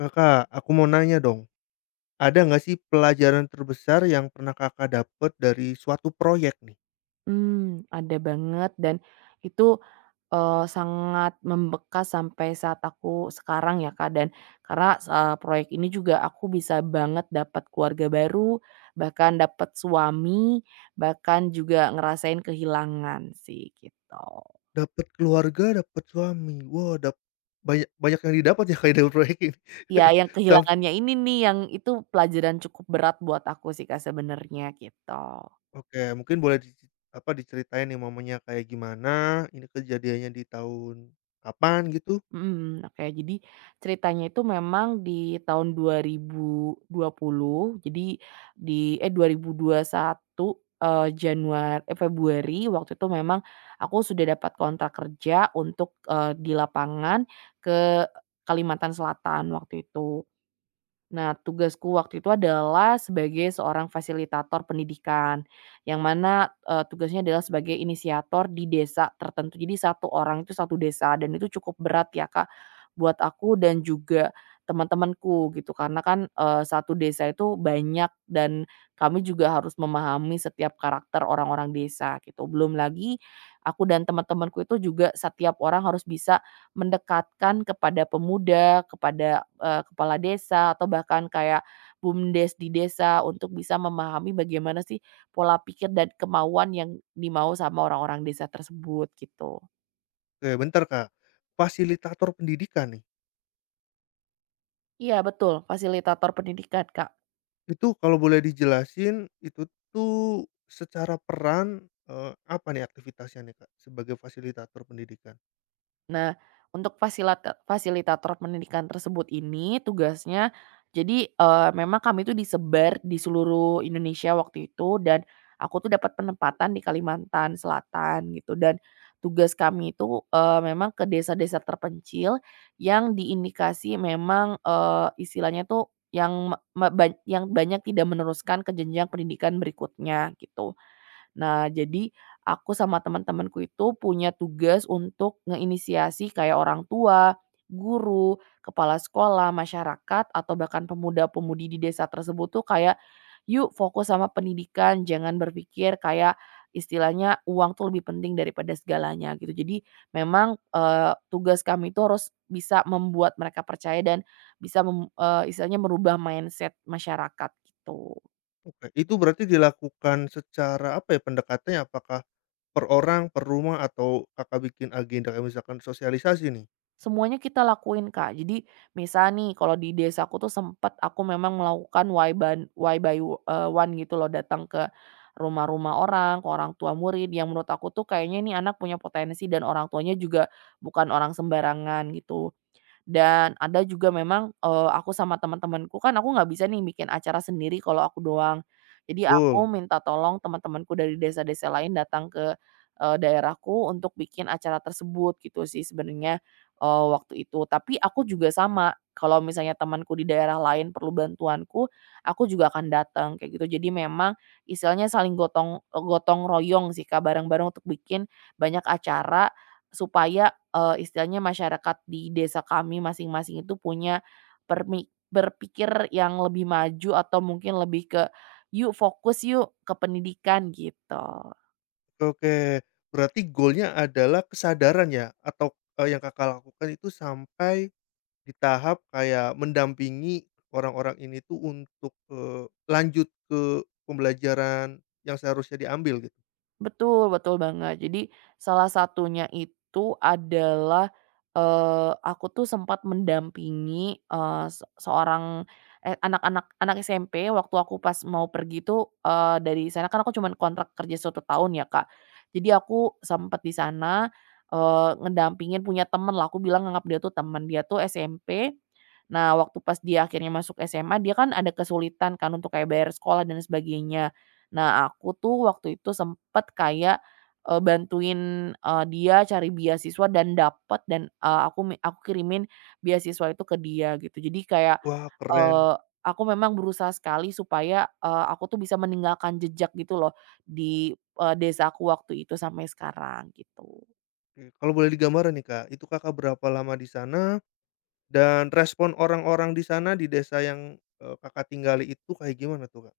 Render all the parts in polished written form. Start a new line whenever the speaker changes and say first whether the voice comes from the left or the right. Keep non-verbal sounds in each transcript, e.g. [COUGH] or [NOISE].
left: Kakak, aku mau nanya dong, ada nggak sih pelajaran terbesar yang pernah kakak dapet dari suatu proyek nih?
right: Ada banget dan itu, sangat membekas sampai saat aku sekarang ya, Kak, dan karena, proyek ini juga aku bisa banget dapat keluarga baru, bahkan dapat suami, bahkan juga ngerasain kehilangan sih gitu.
left: Dapat keluarga, dapat suami, wah dap banyak banyak yang didapat ya kayak dari proyek ini.
right: Ya
left: [LAUGHS]
right: yang
left: Samp
right: kehilangannya ini nih yang itu pelajaran cukup berat buat aku sih, Kak, sebenarnya gitu.
left: oke, mungkin boleh diceritain nih momennya kayak gimana, ini kejadiannya di tahun kapan gitu?
right: Mhm, oke. Jadi ceritanya itu memang di tahun 2020, jadi di eh, 2021, Januari eh, Februari waktu itu memang aku sudah dapat kontrak kerja untuk, di lapangan ke Kalimantan Selatan waktu itu. Nah, tugasku waktu itu adalah sebagai seorang fasilitator pendidikan, yang mana, tugasnya adalah sebagai inisiator di desa tertentu. Jadi satu orang itu satu desa dan itu cukup berat ya, Kak, buat aku dan juga teman-temanku gitu. Karena kan, satu desa itu banyak dan kami juga harus memahami setiap karakter orang-orang desa gitu. Belum lagi aku dan teman-temanku itu juga setiap orang harus bisa mendekatkan kepada pemuda, kepada, kepala desa, atau bahkan kayak BUMDes di desa untuk bisa memahami bagaimana sih pola pikir dan kemauan yang dimau sama orang-orang desa tersebut gitu.
left: Oke bentar Kak, fasilitator pendidikan nih.
right: Iya betul, fasilitator pendidikan, Kak.
left: Itu kalau boleh dijelasin, itu tuh secara peran, apa nih aktivitasnya nih, Kak, sebagai fasilitator pendidikan?
right: Nah, untuk fasilitator pendidikan tersebut ini tugasnya jadi, memang kami itu disebar di seluruh Indonesia waktu itu dan aku tuh dapat penempatan di Kalimantan Selatan gitu dan tugas kami itu, memang ke desa-desa terpencil yang diindikasi memang, istilahnya tuh yang banyak tidak meneruskan ke jenjang pendidikan berikutnya gitu. Nah, jadi aku sama teman-temanku itu punya tugas untuk ngeinisiasi kayak orang tua, guru, kepala sekolah, masyarakat, atau bahkan pemuda-pemudi di desa tersebut tuh kayak, "Yuk fokus sama pendidikan, jangan berpikir kayak istilahnya uang tuh lebih penting daripada segalanya," gitu. Jadi memang, tugas kami itu harus bisa membuat mereka percaya dan bisa istilahnya merubah mindset masyarakat, gitu.
left: Oke, itu berarti dilakukan secara apa ya, pendekatannya apakah per orang, per rumah, atau Kakak bikin agenda kayak misalkan sosialisasi nih?
right: Semuanya kita lakuin, Kak. Jadi misal nih kalau di desaku tuh sempat aku memang melakukan why ban why by, one gitu loh, datang ke rumah-rumah orang, ke orang tua murid yang menurut aku tuh kayaknya ini anak punya potensi dan orang tuanya juga bukan orang sembarangan gitu. Dan ada juga memang, aku sama teman-temanku kan aku nggak bisa nih bikin acara sendiri kalau aku doang. Jadi
left: Betul,
right: aku minta tolong teman-temanku dari desa-desa lain datang ke, daerahku untuk bikin acara tersebut gitu sih sebenarnya, waktu itu. Tapi aku juga sama, kalau misalnya temanku di daerah lain perlu bantuanku, aku juga akan datang kayak gitu. Jadi memang istilahnya saling gotong, gotong royong sih Kak, bareng-bareng untuk bikin banyak acara supaya istilahnya masyarakat di desa kami masing-masing itu punya berpikir yang lebih maju atau mungkin lebih ke, "Yuk fokus yuk ke pendidikan," gitu.
left: oke. Berarti goalnya adalah kesadaran ya atau, yang Kakak lakukan itu sampai di tahap kayak mendampingi orang-orang ini tuh untuk, lanjut ke pembelajaran yang seharusnya diambil gitu.
right: Betul betul banget. Jadi salah satunya itu adalah, aku tuh sempat mendampingi, eee, se seorang, eee, anak-anak anak SMP waktu aku pas mau pergi tuh, dari sana kan aku cuman kontrak kerja 1 tahun ya, Kak. Jadi aku sempat di sana, ngedampingin punya temen lah, aku bilang nganggap dia tuh temen, dia tuh SMP. Nah waktu pas dia akhirnya masuk SMA dia kan ada kesulitan kan untuk kayak bayar sekolah dan sebagainya. Nah, aku tuh waktu itu sempet kayak, bantuin, dia cari beasiswa dan dapat dan, aku kirimin beasiswa itu ke dia gitu. Jadi kayak,
left: Wah keren.
right: eee, aku memang berusaha sekali supaya, aku tuh bisa meninggalkan jejak gitu loh di, desaku waktu itu sampai sekarang gitu.
left: Oke, kalau boleh digambarin nih Kak, itu Kakak berapa lama di sana dan respon orang-orang di sana di desa yang, Kakak tinggali itu kayak gimana tuh Kak?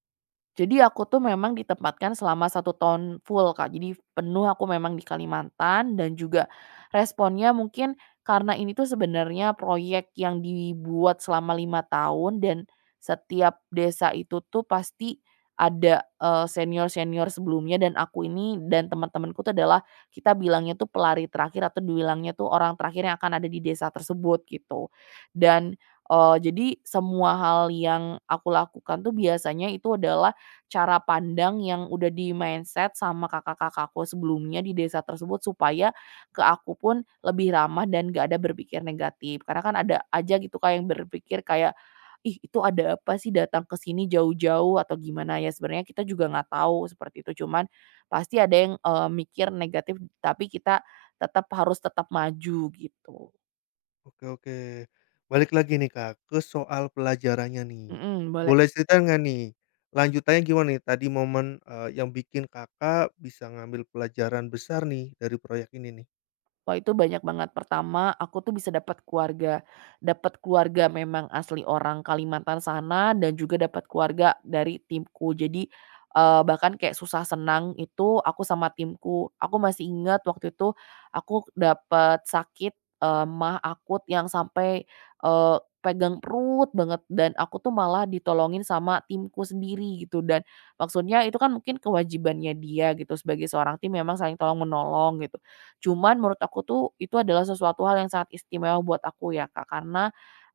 right: Jadi aku tuh memang ditempatkan selama 1 tahun full, Kak. Jadi penuh aku memang di Kalimantan dan juga responnya mungkin karena ini tuh sebenarnya proyek yang dibuat selama 5 tahun dan setiap desa itu tuh pasti ada, senior-senior sebelumnya dan aku ini dan teman-temanku tuh adalah kita bilangnya tuh pelari terakhir atau dibilangnya tuh orang terakhir yang akan ada di desa tersebut gitu. Dan, jadi semua hal yang aku lakukan tuh biasanya itu adalah cara pandang yang udah di-mindset sama kakak-kakakku sebelumnya di desa tersebut supaya ke aku pun lebih ramah dan gak ada berpikir negatif. Karena kan ada aja gitu Kak yang berpikir kayak, "Ih itu ada apa sih datang ke sini jauh-jauh?" Atau gimana ya, sebenarnya kita juga nggak tahu seperti itu. Cuman pasti ada yang, mikir negatif tapi kita tetap harus tetap maju gitu.
left: Oke oke. Balik lagi nih Kak, ke soal pelajarannya nih.
right: Mhm, boleh.
left: Boleh cerita nggak nih, lanjutannya gimana nih tadi momen, yang bikin Kakak bisa ngambil pelajaran besar nih dari proyek ini nih?
right: Wah, itu banyak banget. Pertama, aku tuh bisa dapat keluarga memang asli orang Kalimantan sana dan juga dapat keluarga dari timku. Jadi, bahkan kayak susah senang itu aku sama timku. Aku masih ingat waktu itu aku dapat sakit, maag akut yang sampai, eee, pegang perut banget dan aku tuh malah ditolongin sama timku sendiri gitu dan maksudnya itu kan mungkin kewajibannya dia gitu sebagai seorang tim memang saling tolong menolong gitu. Cuman menurut aku tuh itu adalah sesuatu hal yang sangat istimewa buat aku ya, Kak, karena,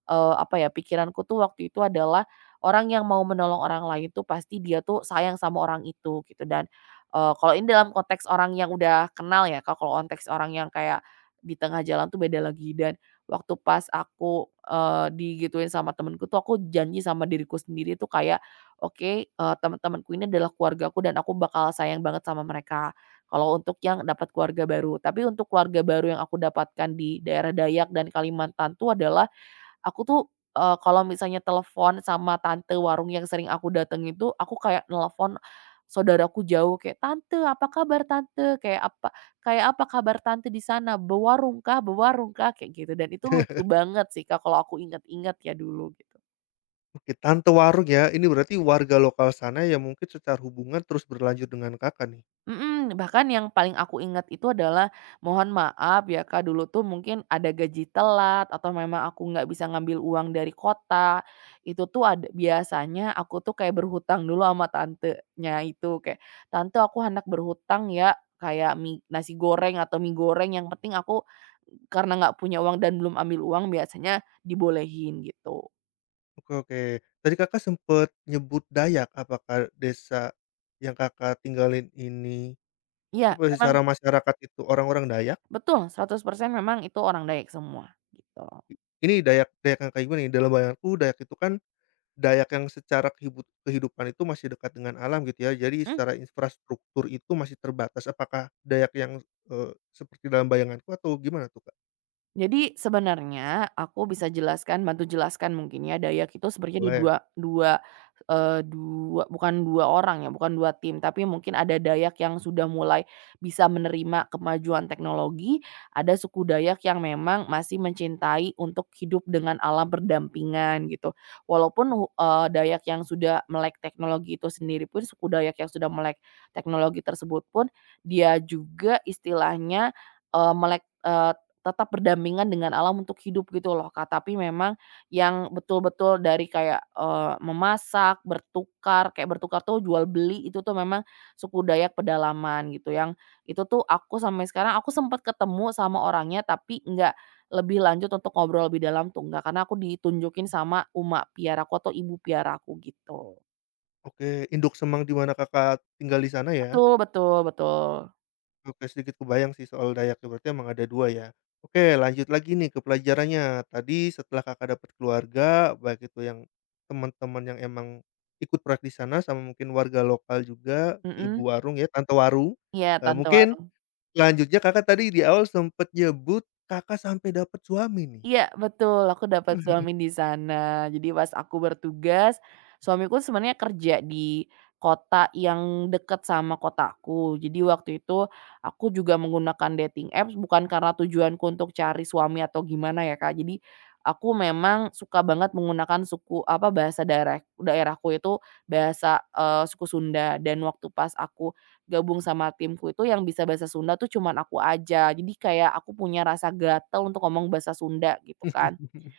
right: apa ya, pikiranku tuh waktu itu adalah orang yang mau menolong orang lain tuh pasti dia tuh sayang sama orang itu gitu dan, kalau ini dalam konteks orang yang udah kenal ya, Kak, kalau konteks orang yang kayak di tengah jalan tuh beda lagi dan waktu pas aku, digituin sama temenku tuh aku janji sama diriku sendiri tuh kayak, "Oke, temen-temenku ini adalah keluargaku dan aku bakal sayang banget sama mereka." Kalau untuk yang dapat keluarga baru. Tapi untuk keluarga baru yang aku dapatkan di daerah Dayak dan Kalimantan tuh adalah, aku tuh, kalau misalnya telepon sama tante warung yang sering aku datengin itu, aku kayak nelepon saudaraku jauh kayak, "Tante, apa kabar tante?" Kayak, "Apa kabar tante di sana? Bewarung kah bewarung kah?" Kayak gitu, dan itu lucu banget sih Kak, kalau aku inget-inget ya dulu gitu.
left: Oke, tante warung ya, ini berarti warga lokal sana yang mungkin secara hubungan terus berlanjut dengan Kakak nih?
right: Mhm, bahkan yang paling aku ingat itu adalah, "Mohon maaf ya Kak, dulu tuh mungkin ada gaji telat atau memang aku nggak bisa ngambil uang dari kota." Itu tuh ada biasanya aku tuh kayak berhutang dulu sama tantenya itu, kayak, "Tante aku hendak berhutang ya, kayak mie nasi goreng atau mie goreng, yang penting aku karena nggak punya uang dan belum ambil uang biasanya dibolehin." Gitu.
left: Oke oke. Tadi Kakak sempet nyebut Dayak, apakah desa yang Kakak tinggalin ini,
right: Iya,
left: apa
right: memang
left: secara masyarakat itu orang-orang Dayak?
right: betul, 100% memang itu orang Dayak semua, gitu.
left: Ini Dayak Dayak yang kayak gimana nih? Dalam bayanganku Dayak itu kan Dayak yang secara kehidupan itu masih dekat dengan alam gitu ya, jadi
right: Mhm.
left: secara infrastruktur itu masih terbatas. Apakah Dayak yang, seperti dalam bayanganku atau gimana tuh, Kak?
right: Jadi sebenarnya aku bisa jelaskan bantu jelaskan mungkin ya, Dayak itu sebenarnya ada
left: Boleh.
right: dua dua, dua bukan 2 orang ya, bukan 2 tim, tapi mungkin ada Dayak yang sudah mulai bisa menerima kemajuan teknologi, ada suku Dayak yang memang masih mencintai untuk hidup dengan alam berdampingan gitu. Walaupun Dayak yang sudah melek teknologi itu sendiri pun, suku Dayak yang sudah melek teknologi tersebut pun, dia juga istilahnya, eee, melek eee, tetap berdampingan dengan alam untuk hidup gitu loh, Kak. Tapi memang yang betul-betul dari kayak, memasak, bertukar, kayak bertukar tuh jual beli itu tuh memang suku Dayak pedalaman gitu, yang itu tuh aku sampai sekarang aku sempat ketemu sama orangnya tapi nggak lebih lanjut untuk ngobrol lebih dalam tuh nggak, karena aku ditunjukin sama uma piara aku atau ibu piara aku gitu.
left: Oke, induk Semang di mana Kakak tinggal di sana ya?
right: Betul betul betul.
left: Oke, sedikit kebayang sih soal Dayak ya, berarti emang ada 2 ya. Oke, lanjut lagi nih ke pelajarannya. Tadi setelah Kakak dapat keluarga, baik itu yang teman-teman yang emang ikut proyek di sana sama mungkin warga lokal juga, si
right: Mhm.
left: ibu warung ya, tante warung,
right: Iya, tante.
left: mungkin selanjutnya Kakak tadi di awal sempet nyebut Kakak sampai dapat suami nih.
right: Iya betul, aku dapat suami di sana. Jadi pas aku bertugas, suamiku sebenarnya kerja di kota yang dekat sama kotaku. Jadi waktu itu aku juga menggunakan dating apps bukan karena tujuanku untuk cari suami atau gimana ya, Kak. Jadi aku memang suka banget menggunakan suku apa bahasa daerahku itu bahasa, suku Sunda dan waktu pas aku gabung sama timku itu yang bisa bahasa Sunda tuh cuman aku aja. Jadi kayak aku punya rasa gatel untuk ngomong bahasa Sunda gitu kan.
left: [LAUGHS]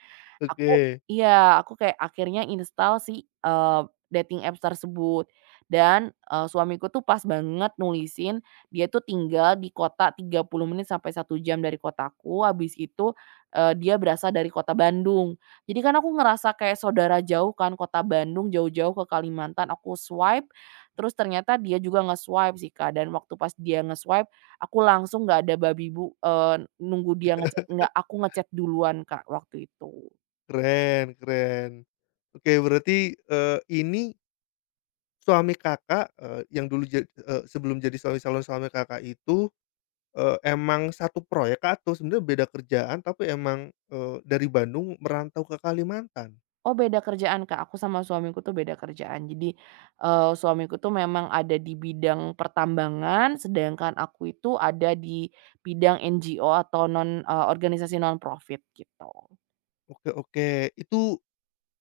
right: Aku
left: Oke,
right: iya, aku kayak akhirnya install si, dating apps tersebut dan, suamiku tuh pas banget nulisin dia tuh tinggal di kota 30 menit sampai 1 jam dari kotaku, habis itu, dia berasal dari kota Bandung. Jadi kan aku ngerasa kayak saudara jauh kan, kota Bandung jauh-jauh ke Kalimantan, aku swipe, terus ternyata dia juga nge-swipe sih, Kak, dan waktu pas dia nge-swipe, aku langsung nggak ada nunggu dia ngechat, nggak, aku ngechat duluan, Kak, waktu itu.
left: keren keren. Oke, berarti, ini suami Kakak, eee, yang dulu jad eee, sebelum jadi suami calon suami Kakak itu, emang satu proyek kah atau sebenarnya beda kerjaan tapi emang, dari Bandung merantau ke Kalimantan?
right: Oh beda kerjaan Kak, aku sama suamiku tuh beda kerjaan. Jadi, suamiku tuh memang ada di bidang pertambangan, sedangkan aku itu ada di bidang NGO atau organisasi non profit gitu.
left: Oke oke. Itu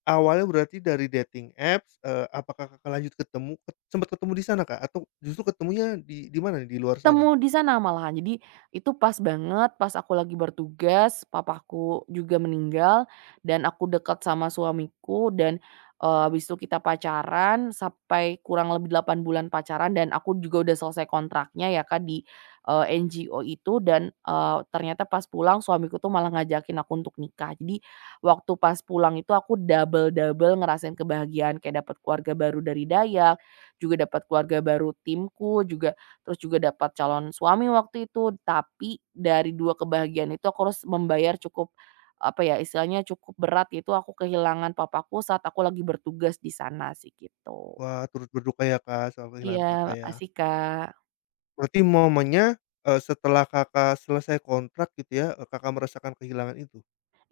left: awalnya berarti dari dating apps, apakah Kakak lanjut ketemu sempat ketemu di sana, Kak? Atau justru ketemunya di mana nih, di luar sana?
right: Ketemu di sana malahan. Jadi itu pas banget pas aku lagi bertugas, papaku juga meninggal dan aku dekat sama suamiku dan, habis itu kita pacaran sampai kurang lebih 8 bulan pacaran dan aku juga udah selesai kontraknya ya Kak di, NGO itu dan, ternyata pas pulang suamiku tuh malah ngajakin aku untuk nikah. Jadi waktu pas pulang itu aku double-double ngerasain kebahagiaan kayak dapat keluarga baru dari Dayak, juga dapat keluarga baru timku, terus juga dapat calon suami waktu itu, tapi dari 2 kebahagiaan itu aku harus membayar cukup, apa ya, istilahnya cukup berat yaitu aku kehilangan papaku saat aku lagi bertugas di sana sih gitu.
left: Wah, turut berduka ya, Kak, soal
right: Iya,
left: kehilangan Kakak ya.
right: makasih Kak.
left: Berarti momennya, setelah Kakak selesai kontrak gitu ya, Kakak merasakan kehilangan itu?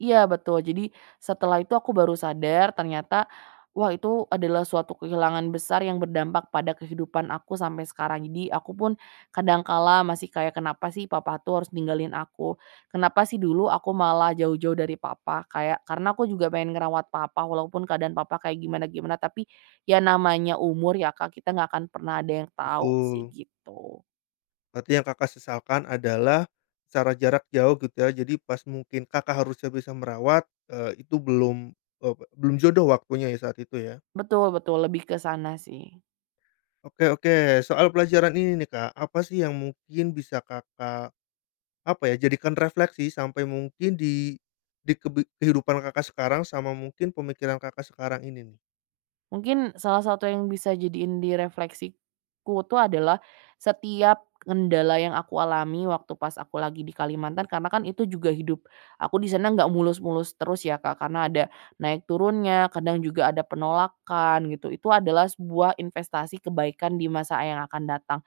right: Iya betul. Jadi setelah itu aku baru sadar ternyata, wah itu adalah suatu kehilangan besar yang berdampak pada kehidupan aku sampai sekarang. Jadi aku pun kadangkala masih kayak, "Kenapa sih papa tuh harus ninggalin aku? Kenapa sih dulu aku malah jauh-jauh dari papa?" Kayak karena aku juga pengen ngerawat papa walaupun keadaan papa kayak gimana-gimana, tapi ya namanya umur ya Kak, kita nggak akan pernah ada yang tahu sih
left: Betul.
right: gitu.
left: Berarti yang Kakak sesalkan adalah secara jarak jauh gitu ya, jadi pas mungkin Kakak harusnya bisa merawat, itu belum jodoh waktunya ya saat itu ya?
right: Betul betul, lebih ke sana sih.
left: Oke oke, soal pelajaran ini nih Kak, apa sih yang mungkin bisa Kakak, apa ya, jadikan refleksi sampai mungkin di kehidupan Kakak sekarang sama mungkin pemikiran Kakak sekarang ini nih?
right: Mungkin salah satu yang bisa jadiin di refleksiku tuh adalah setiap kendala yang aku alami waktu pas aku lagi di Kalimantan karena kan itu juga hidup aku di sana nggak mulus-mulus terus ya Kak, karena ada naik turunnya, kadang juga ada penolakan gitu. Itu adalah sebuah investasi kebaikan di masa yang akan datang.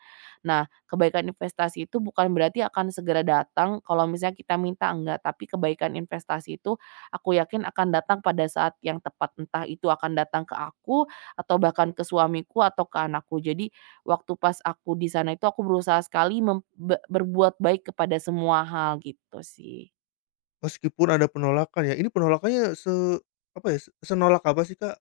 right: Nah, kebaikan investasi itu bukan berarti akan segera datang kalau misalnya kita minta enggak, tapi kebaikan investasi itu aku yakin akan datang pada saat yang tepat, entah itu akan datang ke aku atau bahkan ke suamiku atau ke anakku. Jadi waktu pas aku di sana itu aku berusaha sekali mem be berbuat baik kepada semua hal gitu sih.
left: Meskipun ada penolakan ya, ini penolakannya se apa ya, se- senolak apa sih Kak?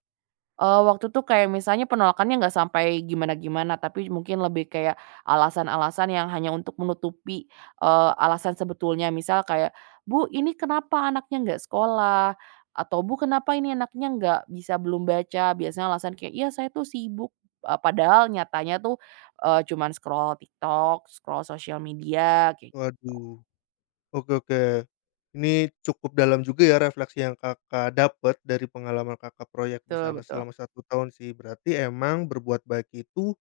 right: Waktu itu kayak misalnya penolakannya nggak sampai gimana-gimana, tapi mungkin lebih kayak alasan-alasan yang hanya untuk menutupi, alasan sebetulnya. Misal kayak, "Bu, ini kenapa anaknya nggak sekolah?" Atau, "Bu, kenapa ini anaknya nggak bisa belum baca?" Biasanya alasan kayak, "Iya, saya tuh sibuk." Padahal nyatanya tuh, cuman scroll TikTok, scroll sosial media, kayak
left: Waduh. Oke oke. Ini cukup dalam juga ya refleksi yang Kakak dapat dari pengalaman Kakak proyek di
right: gitu,
left: sana
right: betul.
left: selama satu tahun sih. Berarti emang berbuat baik itu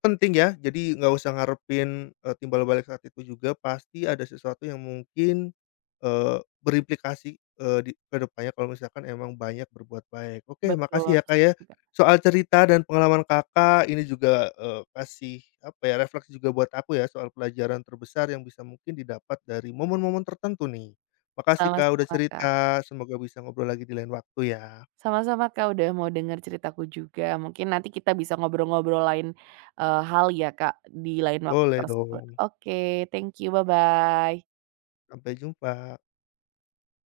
left: penting ya, jadi nggak usah ngarepin, timbal balik saat itu juga, pasti ada sesuatu yang mungkin, eee, berimplikasi, di ke depannya kalau misalkan emang banyak berbuat baik. Oke,
right: Betul,
left: makasih ya, Kak, ya,
right: setuju, Kak.
left: soal cerita dan pengalaman Kakak, ini juga, kasih apa ya, refleksi juga buat aku ya, soal pelajaran terbesar yang bisa mungkin didapat dari momen-momen tertentu nih. Makasih, Kak, udah
right: Sama-sama, Kak.
left: cerita, semoga bisa ngobrol lagi di lain waktu ya.
right: Sama-sama Kak, udah mau denger ceritaku juga. Mungkin nanti kita bisa ngobrol-ngobrol lain, hal ya Kak, di lain waktu
left: Boleh
right: tersebut.
left: dong,
right: Oke, thank you, bye-bye.
left: sampai jumpa.